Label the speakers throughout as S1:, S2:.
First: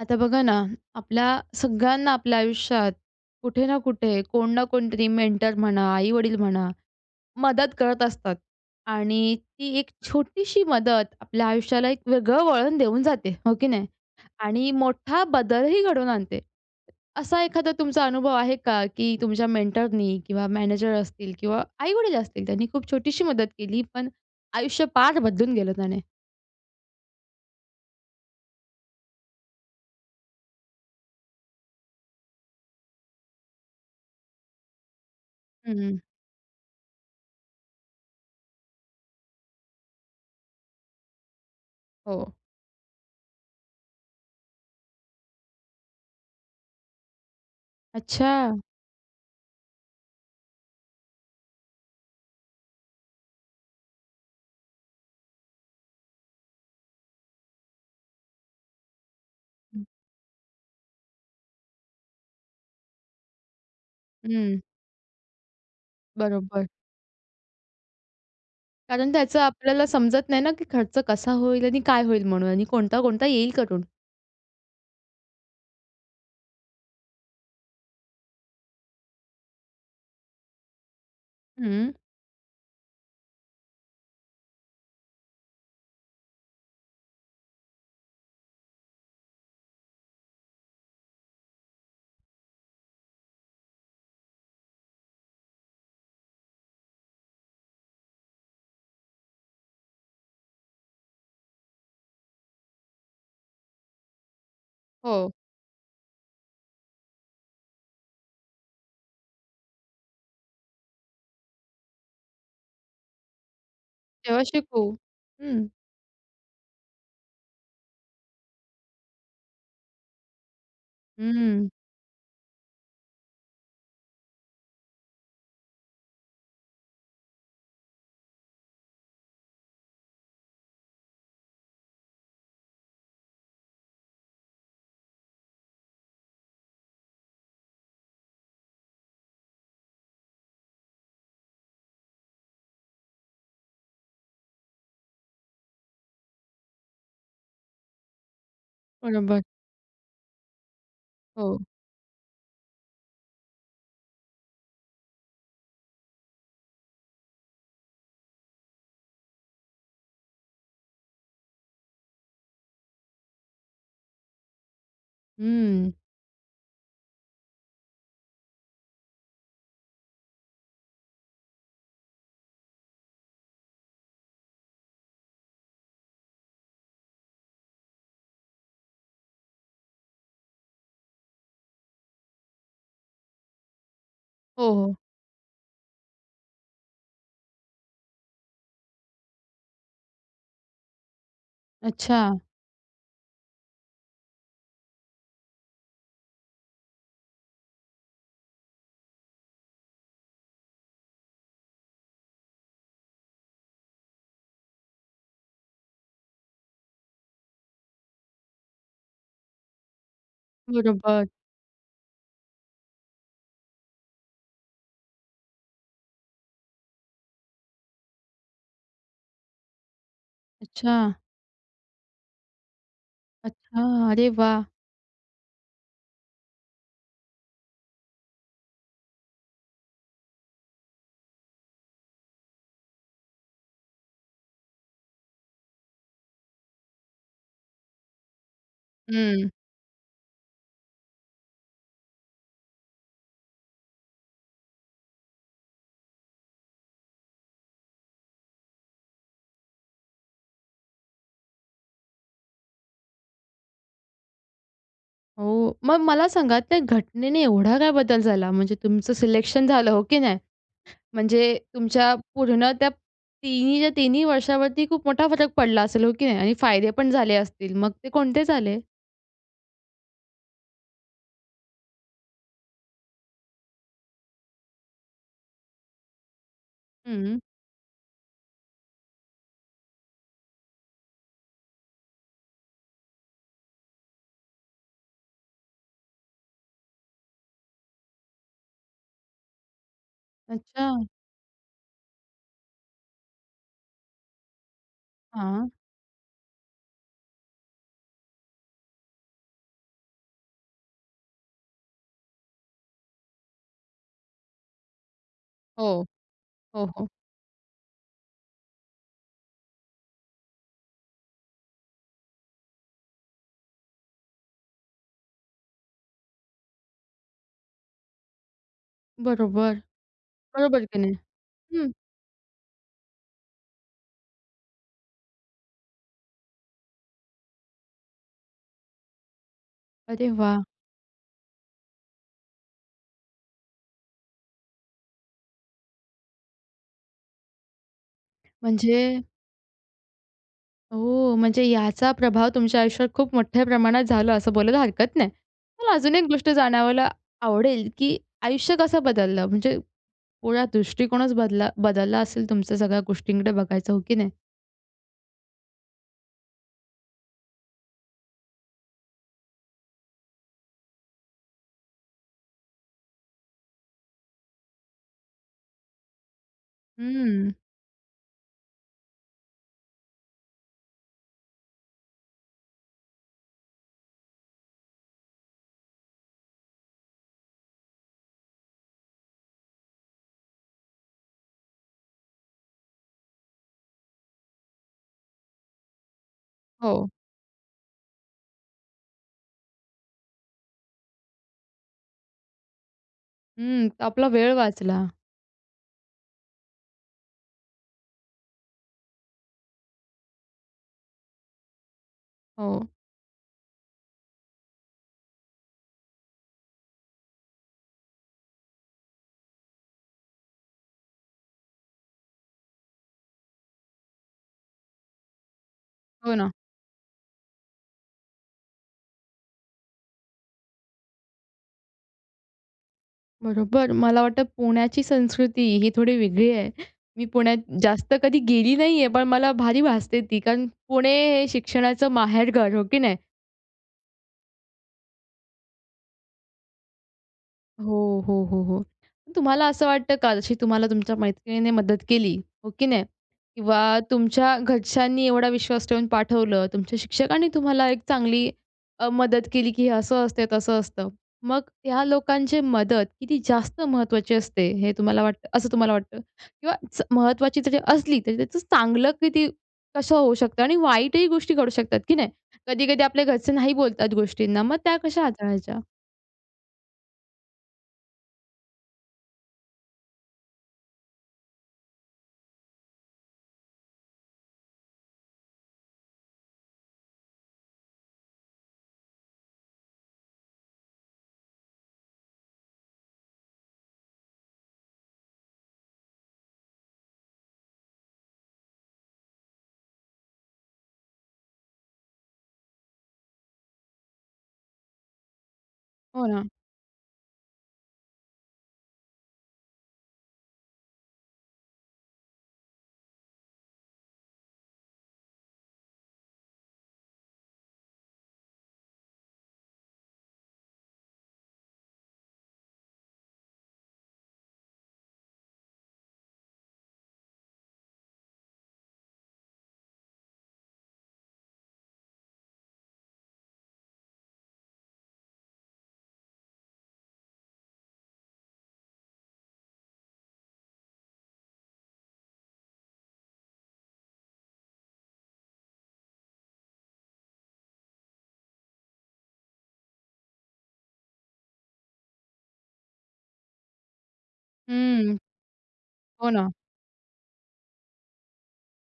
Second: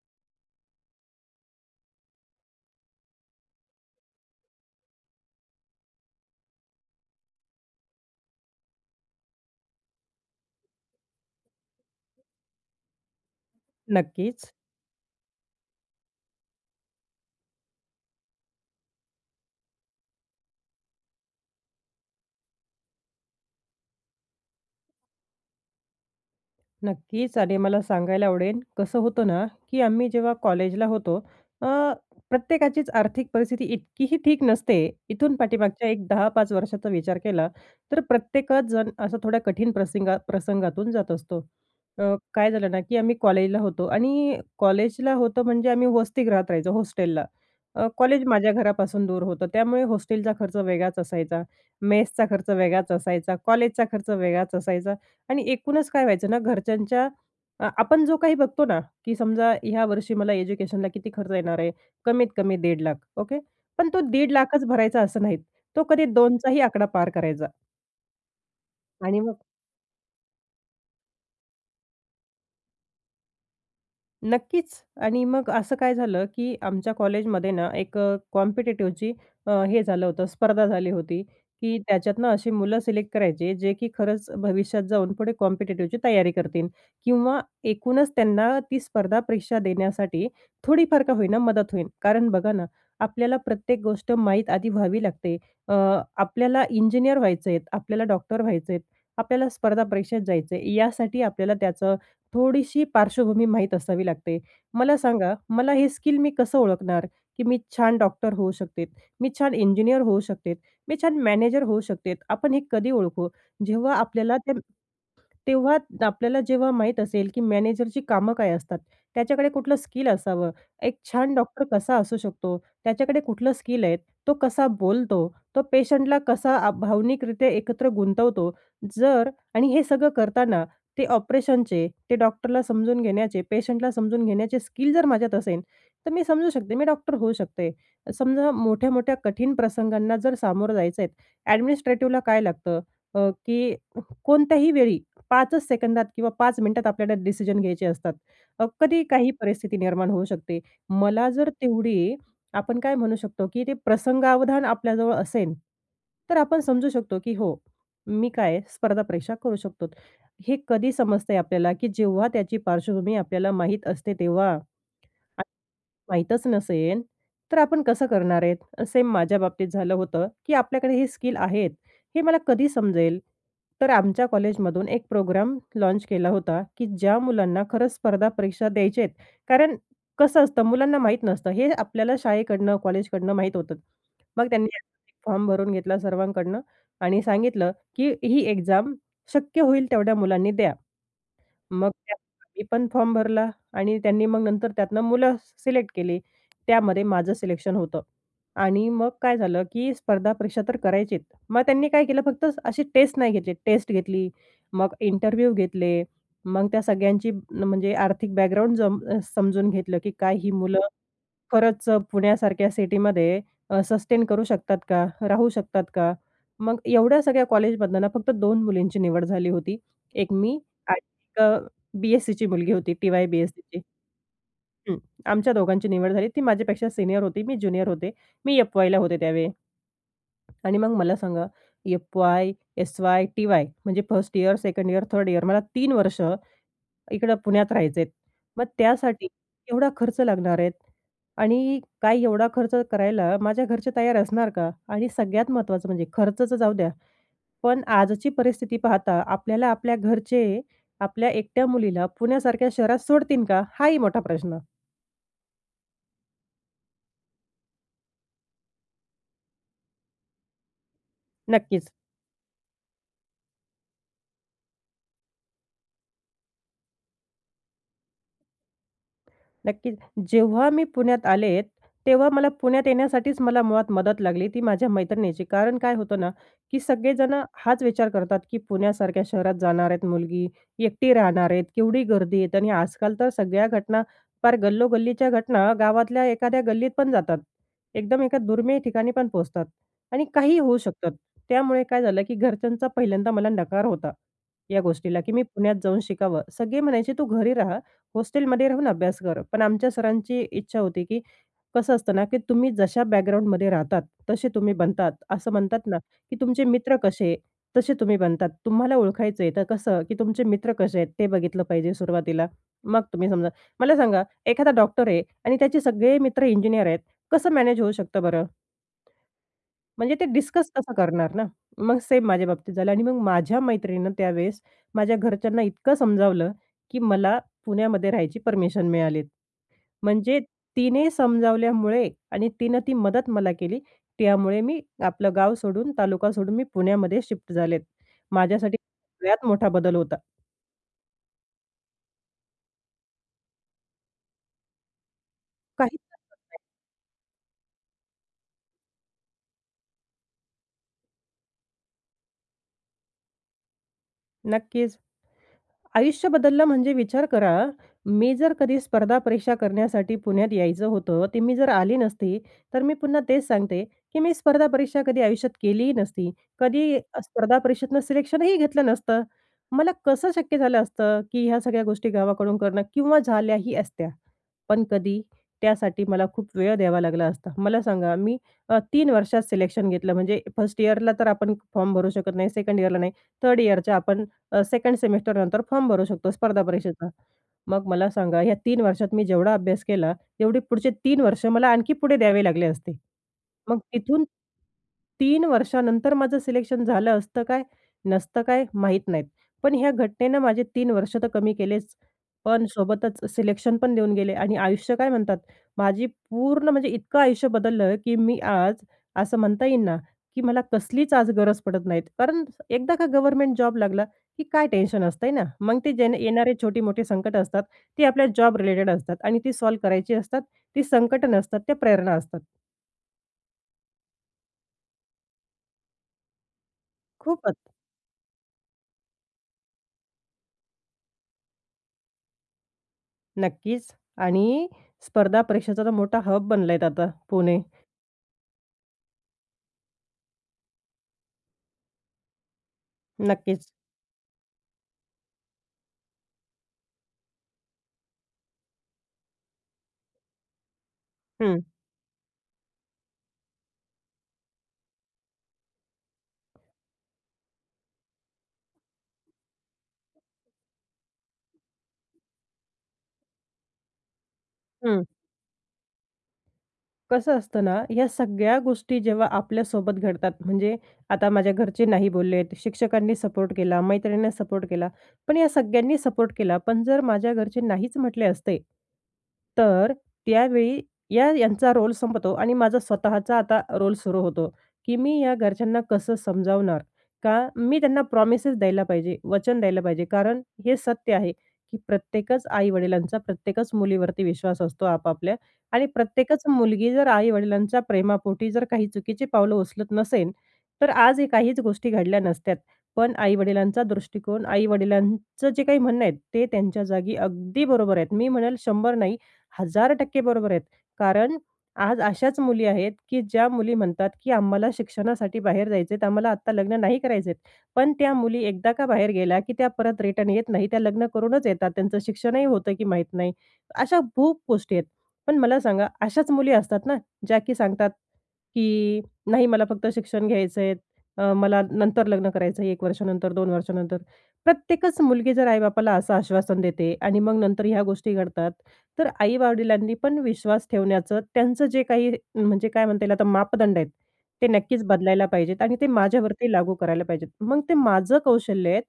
S1: आता बघा ना, आपल्या सगळ्यांना आपल्या आयुष्यात कुठे ना कुठे कोण ना कोणतरी मेंटर म्हणा, आई-वडील म्हणा, मदत करत असतात आणि ती एक छोटीशी मदत आपल्या आयुष्याला एक वेगळं वळण देऊन जाते, हो की नाही?
S2: नक्कीच.
S1: आणि मोठा बदलही घडवून आणते. असा एखादा तुमचा अनुभव आहे का, की तुमच्या मेंटरनी किंवा मॅनेजर असतील किंवा आई-वडील असतील, त्यांनी खूप छोटीशी मदत केली पण आयुष्य पार बदलून गेलं त्याने?
S2: नक्कीच आणि मला सांगायला आवडेल, कसं होतं ना, की आम्ही जेव्हा कॉलेजला होतो, अ, प्रत्येकाचीच आर्थिक परिस्थिती इतकीही ठीक नसते. इथून पाठीमागच्या
S1: हं.
S2: एक 10-5 वर्षाचा विचार केला तर प्रत्येकजण असा थोड्या कठीण प्रसिंगा प्रसंगातून जात असतो. अ,
S1: हो.
S2: काय झालं ना, की आम्ही कॉलेजला होतो आणि कॉलेजला होतो म्हणजे आम्ही वसतीगृहात राहायचो, हॉस्टेलला. अ, कॉलेज माझ्या
S1: अच्छा.
S2: घरापासून दूर होतं. त्यामुळे हॉस्टेलचा खर्च वेगळाच असायचा, मेसचा खर्च वेगळाच असायचा, कॉलेजचा खर्च वेगळाच असायचा आणि एकूणच काय व्हायचं ना, घरच्यांच्या अ, आपण जो काही बघतो ना, की समजा
S1: हं.
S2: ह्या वर्षी मला एज्युकेशनला किती खर्च येणार आहे? कमीत-कमी 1.5 लाख ओके. पण तो 1.5 लाख
S1: हं.
S2: चं भरायचा असं नाहीत. तो कधी 2 चाही
S1: बरोबर.
S2: आकडा पार करायचा.
S1: कारण,
S2: आणि
S1: त्याचं
S2: मग
S1: आपल्याला समजत नाही ना की खर्च कसा होईल. आणि काय होईल म्हणून आणि कोणता, कोणता येईल करून?
S2: नक्कीच. आणि मग असं काय झालं की आमच्या कॉलेजमध्ये ना एक कॉम्पिटेटिव्हची अ, हे झालं होतं स्पर्धा झाली होती. की
S1: हं.
S2: त्याच्यातुन अशी मुलं सिलेक्ट करायचे जे की खरंच भविष्यात जाऊन पुढे कॉम्पिटेटिव्हची तयारी करतील किंवा एकूणच त्यांना ती स्पर्धा परीक्षा देण्यासाठी थोडी फार का होईना मदत होईल. कारण, बघा ना आपल्याला प्रत्येक गोष्ट माहीत आधी व्हावी लागते अ, आपल्याला इंजिनिअर व्हायचं आहेत, आपल्याला डॉक्टर व्हायचं आहेत, आपल्याला स्पर्धा परीक्षेत जायचं आहे. यासाठी आपल्याला त्याचं थोडीशी पार्श्वभूमी माहीत असावी लागते. मला
S1: हो.
S2: सांगा मला हे स्किल मी कसं ओळखणार? की मी छान डॉक्टर होऊ शकते, मी छान इंजिनिअर होऊ शकते, मी छान मॅनेजर होऊ शकते? आपण हे कधी ओळखू? जेव्हा आपल्याला
S1: तेव्हा
S2: ते
S1: शिकू. हं.
S2: तेव्हा आपल्याला जेव्हा माहीत असेल की मॅनेजरची कामं काय असतात. त्याच्याकडे कुठलं स्किल असावं. एक छान डॉक्टर
S1: हं.
S2: कसा असू शकतो. त्याच्याकडे कुठलं स्किल आहे. तो कसा बोलतो, तो पेशंटला कसा आ, भावनिकरित्या एकत्र गुंतवतो? जर आणि हे सगळं करताना ते ऑपरेशनचे ते डॉक्टरला समजून घेण्याचे, पेशंटला समजून घेण्याचे स्किल जर माझ्यात असेन, तर मी समजू शकते मी डॉक्टर होऊ शकते. समजा मोठ्या-मोठ्या कठीण प्रसंगांना जर सामोरं जायचं आहेत ऍडमिनिस्ट्रेटिवला काय लागतं? अ, की कोणत्याही वेळी 5 च सेकंदात किंवा 5 मिनिटात आपल्याला डिसिजन घ्यायचे असतात. अ, कधी काही
S1: बरोबर.
S2: परिस्थिती निर्माण होऊ शकते. मला जर
S1: हो.
S2: तेवढी आपण काय म्हणू शकतो की ते प्रसंगावधान आपल्याजवळ असेन, तर आपण समजू शकतो, की "हो, मी काय आहे? स्पर्धा परीक्षा करू शकतो." हे कधी समजते आपल्याला की जेव्हा त्याची पार्श्वभूमी आपल्याला माहीत असते तेव्हा. आणि
S1: हं.
S2: माहीतच नसेन तर आपण कसं करणार आहे? सेम माझ्या बाबतीत झालं होतं की आपल्याकडे हे स्किल आहेत हे मला कधी समजेल? तर आमच्या कॉलेजमधून एक प्रोग्राम लॉन्च केला होता की ज्या मुलांना खरंच स्पर्धा परीक्षा द्यायचेत. कारण कसं असतं मुलांना माहीत नसतं हे आपल्याला शाळेकडनं, कॉलेजकडनं माहीत होतं. मग त्यांनी
S1: हो, हो.
S2: फॉर्म भरून घेतला सर्वांकडनं. आणि सांगितलं की "ही एक्झाम शक्य होईल तेवढ्या मुलांनी द्या." मग त्यात
S1: अच्छा.
S2: मी पण फॉर्म भरला. आणि त्यांनी मग नंतर त्यातनं मुलं सिलेक्ट केली. त्यामध्ये माझं सिलेक्शन होतं. आणि मग काय झालं की स्पर्धा परीक्षा तर करायचीच. मग त्यांनी काय केलं फक्त असे टेस्ट नाही घेतले, टेस्ट घेतली, मग इंटरव्ह्यू घेतले, मग त्या सगळ्यांची म्हणजे आर्थिक बॅकग्राऊंड जम अ, समजून घेतलं की काय ही मुलं
S1: बरोबर.
S2: खरंच पुण्यासारख्या सिटीमध्ये अ, सस्टेन करू शकतात का? राहू शकतात का? मग एवढ्या सगळ्या कॉलेजमधनना फक्त 2 मुलींची निवड झाली होती. एक मी आणि
S1: अच्छा.
S2: एक अ, बी-एस-सीची मुलगी होती टी-वाय-बी-एस-सीची.
S1: अच्छा. अरे वाह!
S2: हं. आमच्या दोघांची निवड झाली. ती माझ्यापेक्षा सीनियर होती, मी ज्युनियर होते, मी एफ-वायला होते त्यावेळी. आणि मग मला सांगा? FY, SY, TY. म्हणजे 1st year, 2nd year, 3rd year मला 3 वर्ष इकडं पुण्यात राहायचे आहेत. मग त्यासाठी
S1: हं.
S2: एवढा खर्च लागणार आहेत. आणि काय एवढा खर्च करायला माझ्या घरचे तयार असणार का? आणि सगळ्यात महत्त्वाचं म्हणजे खर्चाच जाऊ द्या. पण आजची परिस्थिती पाहता आपल्याला आपल्या घरचे आपल्या एकट्या मुलीला पुण्यासारख्या शहरात सोडतील का? हाही मोठा प्रश्न.
S1: हो. मग मला सांगा त्या घटनेने एवढा काय बदल झाला? म्हणजे तुमचं सिलेक्शन झालं, हो की नाही? म्हणजे
S2: नक्कीच.
S1: तुमच्या पूर्ण त्या तिन्हीच्या तिन्ही वर्षावरती खूप मोठा फरक पडला असेल, हो की नाही? आणि फायदे पण झाले असतील, मग ते कोणते झाले?
S2: नक्कीच. जेव्हा मी पुण्यात आले तेव्हा मला पुण्यात येण्यासाठीच मला मुळात मदत लागली ती माझ्या मैत्रिणीची. कारण काय होतं ना, की
S1: हं.
S2: सगळेजणं हाच विचार करतात, की पुण्यासारख्या शहरात जाणार आहेत मुलगी, एकटी राहणार आहेत, केवढी गर्दी आहे. आणि आजकाल तर सगळ्या घटना पार गल्लो-गल्लीच्या घटना गावातल्या एखाद्या गल्लीत पण जातात. एकदम एका दुर्मिळ ठिकाणी पण पोहचतात आणि काहीही होऊ
S1: अच्छा.
S2: शकतात. त्यामुळे काय झालं, की घरच्यांचा पहिल्यांदा मला नकार होता या गोष्टीला, की मी
S1: हां.
S2: पुण्यात जाऊन शिकावं. सगळे म्हणायचे तू घरी रहा. हॉस्टेलमध्ये राहून अभ्यास कर. पण आमच्या सरांची इच्छा होती, की कसं असतं ना, की तुम्ही जशा बॅकग्राउंडमध्ये राहतात, तसे तुम्ही बनतात. असं म्हणतात ना,
S1: हो.
S2: की तुमचे
S1: हो,
S2: मित्र
S1: हो.
S2: कसे, तसे तुम्ही बनतात तुम्हाला ओळखायचं आहे तर कसं, की तुमचे मित्र कसे आहेत? ते बघितलं पाहिजे सुरुवातीला. मग तुम्ही समजा मला सांगा एखादा डॉक्टर आहे आणि त्याचे सगळे मित्र इंजिनिअर आहेत कसं मॅनेज होऊ शकतं बरं?
S1: बरोबर.
S2: म्हणजे ते डिस्कस
S1: बरोबर
S2: तसं
S1: की नाही?
S2: करणार ना?
S1: हं.
S2: मग सेम माझ्या बाबतीत झालं आणि मग माझ्या मैत्रिणीनं त्यावेळेस माझ्या घरच्यांना इतकं समजावलं, की मला पुण्यामध्ये राहायची परमिशन मिळाली.
S1: अरे,
S2: म्हणजे
S1: वाह!
S2: तिने समजावल्यामुळे आणि तिनं ती मदत मला केली. त्यामुळे मी आपलं गाव सोडून, तालुका सोडून, मी पुण्यामध्ये शिफ्ट झालेत. माझ्यासाठी
S1: म्हणजे
S2: सगळ्यात मोठा बदल होता.
S1: ओ! म्हणजे याचा प्रभाव तुमच्या आयुष्यावर खूप मोठ्या प्रमाणात झालं असं बोलायला हरकत नाही. मला
S2: काहीच
S1: अजून एक
S2: हरकत
S1: गोष्ट
S2: नाही.
S1: जाणवायला आवडेल की आयुष्य कसं बदललं? म्हणजे पूर्ण दृष्टिकोनच बदला बदलला असेल तुमच्या सगळ्या गोष्टींकडे बघायचं हो की नाही?
S2: नक्कीच. आयुष्य बदललं म्हणजे विचार करा. मी जर कधी स्पर्धा परीक्षा करण्यासाठी पुण्यात यायचं होतं, ते मी जर आली नसती, तर मी पुन्हा तेच सांगते की मी स्पर्धा परीक्षा कधी आयुष्यात केलीही नसती. कधी
S1: हम्म.
S2: स्पर्धा परीक्षेतनं सिलेक्शनही घेतलं नसतं. मला कसं शक्य झालं असतं? की ह्या सगळ्या गोष्टी गावाकडून करणं किंवा झाल्याही असत्या. पण कधी, त्यासाठी मला खूप वेळ द्यावा लागला असता. मला सांगा मी अ, 3 वर्षात सिलेक्शन घेतलं. म्हणजे फर्स्ट इयरला तर आपण फॉर्म भरू शकत नाही, सेकंड इयरला नाही, थर्ड इयरच्या अ, आपण सेकंड सेमेस्टर नंतर फॉर्म भरू शकतो स्पर्धा परीक्षेचा.
S1: हो.
S2: मग मला सांगा, या 3 वर्षात मी जेवढा अभ्यास केला तेवढे पुढचे 3 वर्ष मला आणखी पुढे द्यावे लागले असते. मग
S1: हं.
S2: तिथून
S1: आपला वेळ वाचला.
S2: 3 वर्षानंतर माझं सिलेक्शन झालं असतं काय, नसतं काय, माहीत नाहीत. पण ह्या घटनेनं माझे 3 वर्ष तर कमी केलेच, पण
S1: हो.
S2: सोबतच सिलेक्शन पण देऊन गेले आणि आयुष्य काय म्हणतात? माझी पूर्ण म्हणजे इतकं आयुष्य बदललं की मी आज असं म्हणता येईन ना की मला कसलीच आज गरज पडत नाहीत. कारण एकदा का गव्हर्नमेंट जॉब लागला की काय टेन्शन असतंय ना. मग ते जे
S1: हो ना.
S2: येणारे छोटी-मोठे संकटं असतात ती आपल्या जॉब रिलेटेड असतात आणि ती सॉल्व्ह करायची असतात ती संकटं नसतात, त्या प्रेरणा असतात.
S1: बरोबर. मला वाटतं पुण्याची संस्कृती ही थोडी वेगळी आहे. मी पुण्यात
S2: खूपच.
S1: जास्त कधी गेली नाही आहे. पण मला भारी भासते ती, कारण पुणे हे शिक्षणाचं माहेरघर, हो की नाही?
S2: नक्कीच. आणि स्पर्धा परीक्षेचा तर मोठा हब बनलाय आहे आता पुणे.
S1: हो, हो, हो, हो. तुम्हाला असं वाटतं का जशी तुम्हाला तुमच्या मैत्रिणीने मदत केली हो की नाही?
S2: नक्कीच.
S1: किंवा तुमच्या घरच्यांनी एवढा विश्वास ठेवून पाठवलं तुमच्या शिक्षकांनी तुम्हाला एक चांगली अ, मदत केली, की हे असं असतं, तसं असतं. मग
S2: हं.
S1: ह्या लोकांचे मदत किती जास्त महत्त्वाची असते हे तुम्हाला वाटतं असं तुम्हाला वाटतं? किंवा च महत्त्वाची जरी असली, तरी त्याचं चांगलं किती कसं होऊ शकतं आणि वाईटही गोष्टी घडू शकतात, की नाही? कधी-कधी आपले घरचे नाही बोलतात गोष्टींना मग त्या
S2: हं.
S1: कशा हाताळायच्या?
S2: कसं असतं ना, या सगळ्या गोष्टी जेव्हा आपल्यासोबत घडतात, म्हणजे आता माझ्या घरचे नाही बोललेत. शिक्षकांनी सपोर्ट केला, मैत्रिणींना सपोर्ट केला. पण या सगळ्यांनी सपोर्ट केला. पण जर माझ्या घरचे नाहीच म्हटले असते, तर त्यावेळी या यांचा रोल संपतो आणि माझा स्वतःचा आता रोल सुरू होतो, की मी या घरच्यांना कसं समजावणार? का मी त्यांना प्रॉमिसेस द्यायला पाहिजे? वचन द्यायला पाहिजे. कारण हे सत्य आहे, की प्रत्येकच आई-वडिलांचा प्रत्येकच मुलीवरती विश्वास असतो आपापल्या आणि
S1: हो ना.
S2: प्रत्येकच मुलगी जर आई-वडिलांच्या प्रेमापोटी जर काही चुकीची पावलं उचलत नसेल, तर आजही काहीच गोष्टी घडल्या नसत्यात. पण आई-वडिलांचा दृष्टिकोन, आई-वडिलांचं जे काही म्हणणं आहेत, ते त्यांच्या जागी अगदी बरोबर आहेत. मी म्हणेल 100 नाही, 1,000% बरोबर आहेत कारण आज अशाच मुली आहेत, की ज्या मुली म्हणतात की आम्हाला शिक्षणासाठी बाहेर जायचे आहेत, आम्हाला आत्ता लग्न नाही करायचे आहेत. पण त्या मुली एकदा का बाहेर गेल्या, की त्या परत रिटर्न येत नाही, त्या लग्न करूनच येतात. त्यांचं शिक्षणही होतं की माहीत नाही. अशा खूप गोष्टी आहेत. पण मला सांगा, अशाच मुली असतात ना, ज्या की सांगतात, की नाही मला फक्त शिक्षण घ्यायचं आहे, अ, मला नंतर लग्न कर करायचं 1 वर्षानंतर, 2 वर्षानंतर. प्रत्येकच मुलगी जर आई-बापाला असं आश्वासन देते आणि मग नंतर ह्या गोष्टी घडतात. तर आई-वडिलांनी पण विश्वास ठेवण्याचं त्यांचं जे काही म्हणजे काय म्हणता येईल? आता मापदंड आहेत, ते नक्कीच
S1: हं.
S2: बदलायला पाहिजेत आणि ते
S1: हो ना.
S2: माझ्यावरती लागू करायला पाहिजेत. मग ते माझं कौशल्य आहे,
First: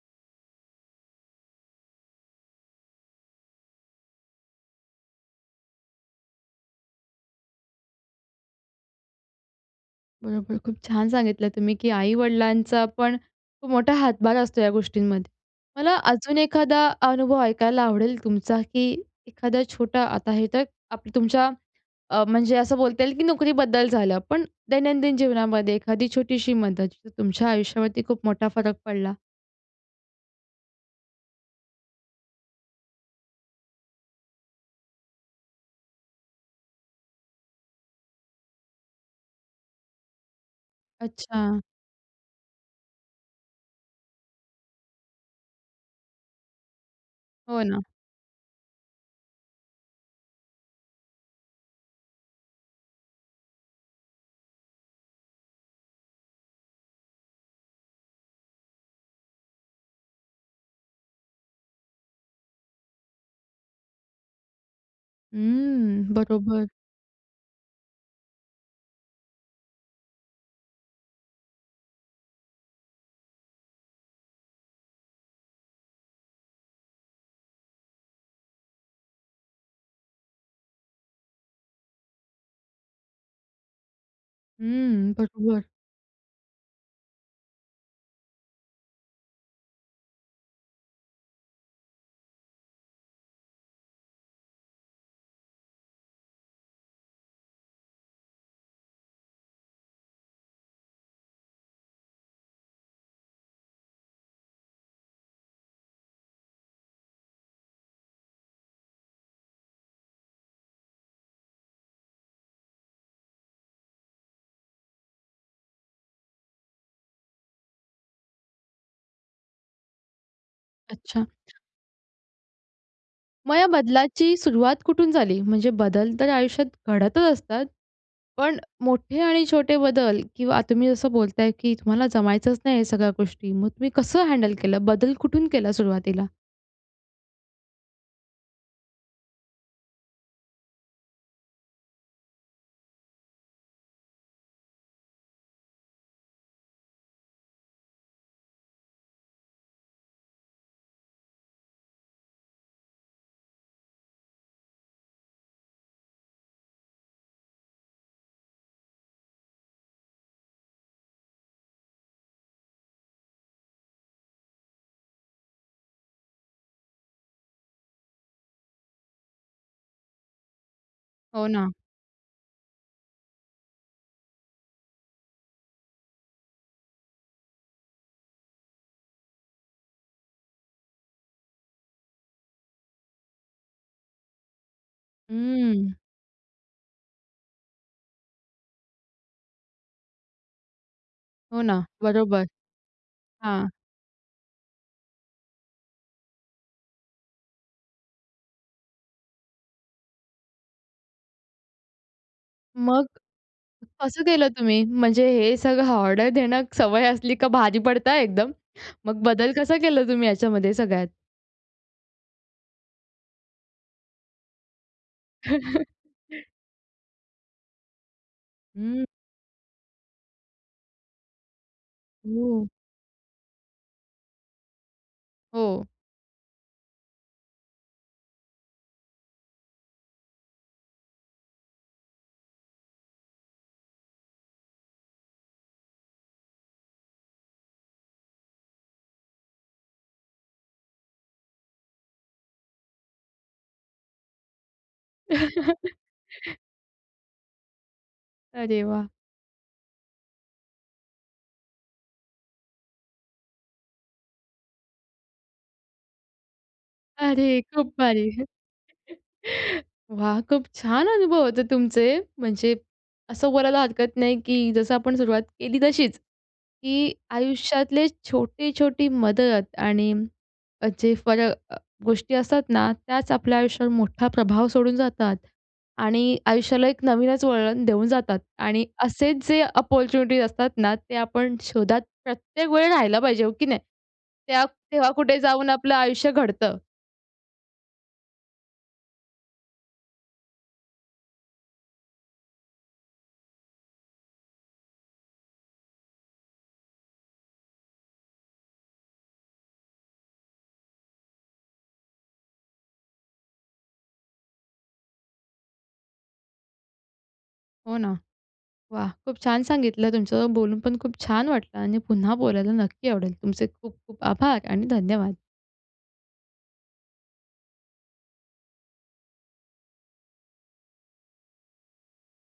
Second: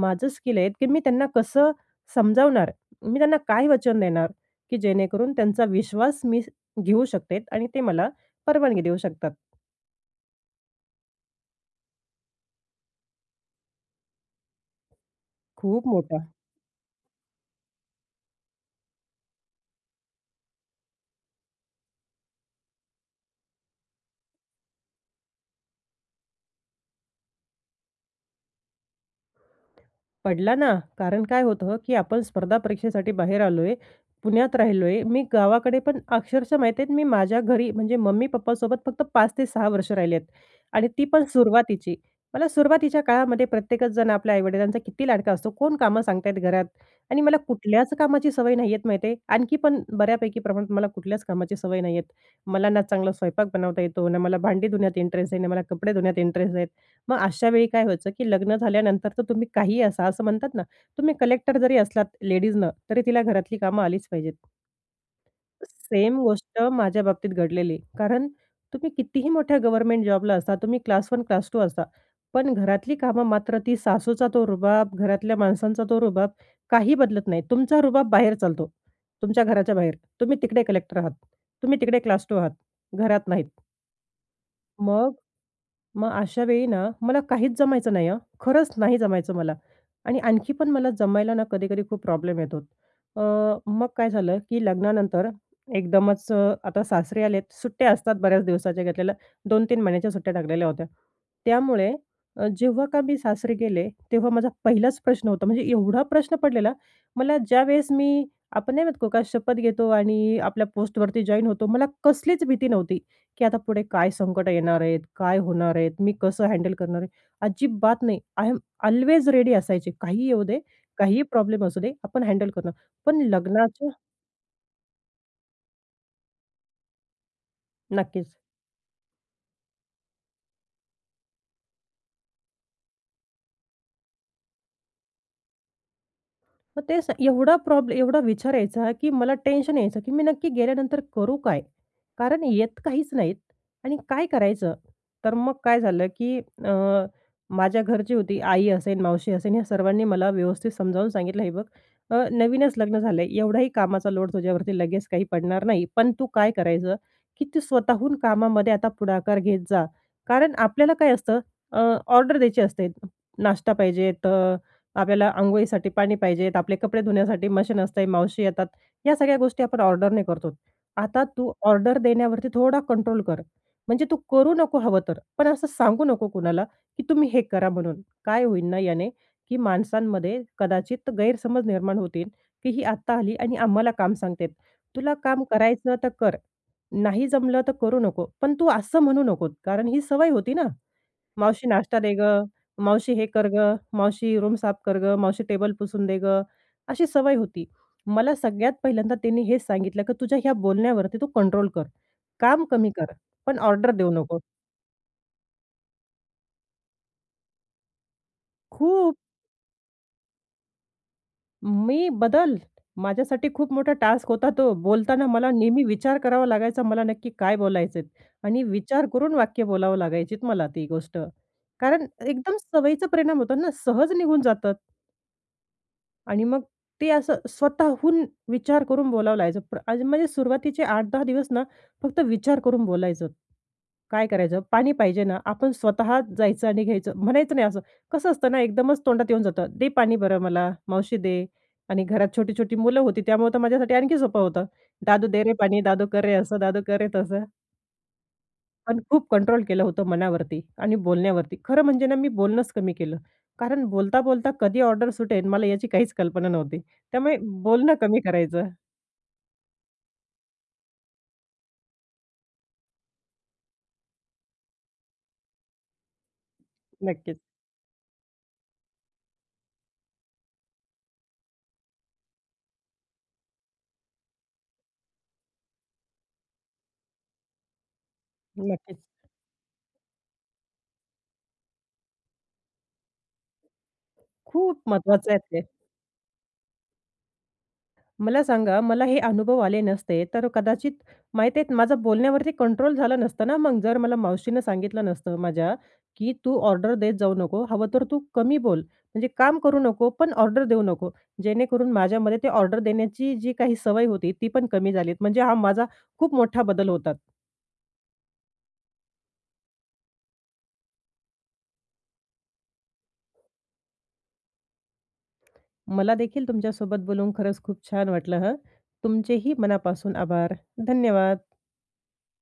S2: माझं स्किल आहे, की मी त्यांना कसं समजावणार? मी त्यांना काय वचन देणार? की जेणेकरून त्यांचा विश्वास मी श घेऊ शकते आणि ते मला परवानगी देऊ शकतात.
S1: बरोबर, खूप छान सांगितलं तुम्ही, की आई-वडिलांचा पण, खूप मोठा हातभार असतो या गोष्टींमध्ये.
S2: खूप
S1: मला
S2: मोठा.
S1: अजून एखादा अनुभव ऐकायला आवडेल तुमचा, की एखादा छोटा, आता हे तर, आपलं, तुमच्या अ, म्हणजे असं बोलता येईल की नोकरीबद्दल झालं. पण दैनंदिन जीवनामध्ये एखादी छोटीशी मदत, जिचा तुमच्या आयुष्यावरती खूप मोठा फरक पडला?
S2: पडला ना. कारण काय होतं, की आपण स्पर्धा परीक्षेसाठी बाहेर आलोय, पुण्यात राहिलोय. मी गावाकडे पण अक्षरशः माहिती आहे, मी माझ्या घरी म्हणजे मम्मी-पप्पासोबत फक्त 5 ते 6 वर्ष राहिले आहेत. आणि ती पण
S1: अच्छा.
S2: सुरुवातीची. मला सुरुवातीच्या काळामध्ये प्रत्येकच जण आपल्या आई-वडिलांचा किती लाडका असतो. कोण कामं सांगत आहेत घरात? आणि मला
S1: हो, ना.
S2: कुठल्याच कामाची सवय नाहीये माहिती आहे. आणखी पण बऱ्यापैकी प्रमाणात मला कुठल्याच कामाची सवय नाहीये. मला ना चांगला स्वयंपाक बनवता येतो, ना मला भांडी धुण्यात इंटरेस्ट आहे, ना मला कपडे धुण्यात इंटरेस्ट आहे. मग अशा वेळी काय व्हायचं, की लग्न झाल्यानंतर तर तुम्ही काहीही असा, असं म्हणतात ना, तुम्ही कलेक्टर जरी असलात लेडीजनं, तरी तिला घरातली कामं आलीच पाहिजेत.
S1: हं,
S2: सेम गोष्ट
S1: बरोबर.
S2: माझ्या बाबतीत घडलेली आहे. कारण, तुम्ही कितीही मोठ्या गव्हर्नमेंट जॉबला असा, तुम्ही क्लास 1 क्लास 2 असा, पण घरातली कामं मात्र ती सासूचा तो रुबाब, घरातल्या माणसांचा तो रुबाब, काही बदलत नाही. तुमचा रुबाब बाहेर चालतो. तुमच्या घराच्या बाहेर. तुम्ही तिकडे कलेक्टर आहात. तुम्ही तिकडे क्लास 2 आहात, घरात नाहीत. मग
S1: हं, बरोबर.
S2: मग अशावेळी ना मला काहीच जमायचं नाही हं, खरंच नाही जमायचं मला. आणि आणखी पण मला जमायला ना कधीकधी खूप प्रॉब्लेम येतो. अ, मग काय झालं, की लग्नानंतर, एकदमच अ, आता सासरे आलेत. सुट्ट्या असतात बऱ्याच दिवसांच्या घेतलेल्या, 2-3 महिन्यांच्या सुट्ट्या टाकलेल्या होत्या. त्यामुळे, अ, जेव्हा का मी सासरी गेले तेव्हा माझा पहिलाच प्रश्न होता, म्हणजे एवढा प्रश्न पडलेला मला ज्यावेळेस मी, आपण नाही म्हणत का, को का शपथ घेतो आणि आपल्या पोस्टवरती जॉइन होतो, मला कसलीच भीती नव्हती. की आता पुढे काय संकटं येणार आहेत, काय होणार आहेत, मी कसं हँडल करणार आहे? अजिबात नाही. आय एम ऑल्वेज रेडी असायची. काहीही येऊ दे, काहीही
S1: अच्छा.
S2: प्रॉब्लेम असू दे, आपण हँडल करू. पण
S1: मग या
S2: लग्नाच्या
S1: बदलाची सुरुवात कुठून झाली? म्हणजे बदल तर आयुष्यात घडतच असतात.
S2: नक्कीच.
S1: पण मोठे आणि छोटे बदल किंवा तुम्ही जसं बोलताय, की तुम्हाला जमायचंच नाही ह्या सगळ्या गोष्टी, मग तुम्ही कसं हँडल केलं? बदल कुठून केला सुरुवातीला?
S2: मग तेच आहे, एवढा प्रॉब्लेम एवढा विचार यायचा, की मला टेन्शन यायचं की मी नक्की गेल्यानंतर करू काय? कारण येत काहीच नाही. आणि काय करायचं? तर मग काय झालं, की अ, माझ्या घरची होती, आई असेन, मावशी असेन, या सर्वांनी मला व्यवस्थित समजावून सांगितलं, हे बघ, अ, नवीनच लग्न झालंय, एवढाही कामाचा लोड तुझ्यावरती लगेच काही पडणार नाही, पण तू काय करायचं, की तू स्वतःहून कामामध्ये आता पुढाकार घेत जा. कारण आपल्याला काय असतं, अ, ऑर्डर द्यायची असते. नाश्ता पाहिजे, अ, आपल्याला अंघोळीसाठी पाणी पाहिजे, आपले कपडे धुण्यासाठी मशीन असतेय, मावशी येतात. या सगळ्या गोष्टी आपण ऑर्डरने करतो. आता
S1: हो,
S2: तू
S1: ना.
S2: ऑर्डर देण्यावरती थोडा कंट्रोल कर. म्हणजे तू करू नको हवं तर, पण असं सांगू नको कुणाला, की तुम्ही हे करा म्हणून. काय होईल ना याने, की माणसांमध्ये कदाचित गैरसमज निर्माण होतील, की ही आत्ता आली आणि आम्हाला काम सांगते. तुला काम
S1: हं.
S2: करायचं तर कर, नाही जमलं तर करू नको, पण तू असं म्हणू नकोस. कारण ही सवय होती ना?
S1: हो
S2: "मावशी,
S1: ना,
S2: नाश्ता दे गं,
S1: बरोबर.
S2: मावशी हे कर
S1: हां.
S2: गं, मावशी रूम साफ कर गं, मावशी टेबल पुसून दे गं," अशी सवय होती. मला सगळ्यात पहिल्यांदा तिने हेच सांगितलं, की तुझ्या ह्या बोलण्यावरती तू कंट्रोल कर. काम कमी
S1: मग
S2: कर, पण ऑर्डर देऊ
S1: कसं
S2: नको.
S1: केलं तुम्ही? म्हणजे हे सगळं ऑर्डर देणं सवय असली, का भारी पडतं हा एकदम.
S2: खूप.
S1: मग बदल कसा केला तुम्ही याच्यामध्ये सगळ्यात?
S2: मी बदल? माझ्यासाठी खूप मोठा टास्क होता तो! बोलताना मला नेहमी विचार करावा लागायचा मला नक्की काय बोलायचे आहेत? आणि
S1: हं.
S2: विचार करून वाक्य बोलावं लागायचीत मला ती गोष्ट, कारण एकदम
S1: ओह!
S2: सवयीचं परिणाम होतात ना सहज निघून जातात.
S1: हो.
S2: आणि मग ते असं स्वतःहून विचार करून बोलावं लागायचं पण आधी म्हणजे सुरुवातीचे 8-10 दिवस ना फक्त विचार करून बोलायचं. काय करायचं पाणी पाहिजे ना आपण स्वतःच जायचं आणि घ्यायचं म्हणायचं नाही. असं कसं असतं ना एकदमच तोंडात येऊन जातं, "दे पाणी बरं मला, मावशी दे" आणि घरात छोटी-छोटी मुलं होती त्यामुळं तर माझ्यासाठी आणखी सोपं होतं. "दादू दे रे पाणी, दादू कर रे असं, दादू कर रे, तसं."
S1: अरे
S2: पण
S1: वाह!
S2: खूप कंट्रोल केलं होतं मनावरती आणि बोलण्यावरती. खरं म्हणजे ना मी बोलणंच कमी केलं. कारण बोलता-बोलता कधी ऑर्डर सुटेल मला याची काहीच कल्पना नव्हती. त्यामुळे
S1: अरे खूप
S2: बोलणं कमी
S1: भारी.
S2: करायचं.
S1: वाह! खूप छान अनुभव होते तुमचे. म्हणजे असं बोलायला हरकत नाही, की जसं आपण सुरुवात केली तशीच, की
S2: नक्कीच.
S1: आयुष्यातले छोटी-छोटी मदत आणि जे फर अ, गोष्टी असतात ना त्याच आपल्या आयुष्यावर मोठा प्रभाव सोडून जातात आणि आयुष्याला एक नवीनच वळण देऊन जातात. आणि
S2: नक्कीच.
S1: असेच जे अपॉर्च्युनिटीज असतात ना ते आपण शोधात प्रत्येक वेळी राहिला पाहिजे, हो की नाही? त्या
S2: खूप
S1: तेव्हा
S2: महत्वाचं आहे
S1: कुठे
S2: ते.
S1: जाऊन आपलं आयुष्य घडतं.
S2: मला सांगा मला हे अनुभव आले नसते तर कदाचित माहिती आहे, माझं बोलण्यावरती कंट्रोल झालं नसतं ना मग जर मला मावशीनं सांगितलं नसतं माझ्या, की "तू ऑर्डर देत जाऊ नको, हवं तर तू कमी बोल म्हणजे काम करू नको, पण ऑर्डर देऊ नको." जेणेकरून माझ्यामध्ये ते ऑर्डर देण्याची जी काही सवय होती, ती पण कमी झाली म्हणजे हा माझा खूप मोठा बदल होता.
S1: हो, ना. वाह! खूप छान सांगितलं. तुमच्यासोबत बोलून पण खूप छान वाटलं आणि पुन्हा बोलायला नक्की आवडेल. तुमचे खूप खूप आभार आणि धन्यवाद.
S2: मला देखील तुमच्यासोबत बोलून खरंच खूप छान वाटलं हं. तुमचेही मनापासून आभार. धन्यवाद.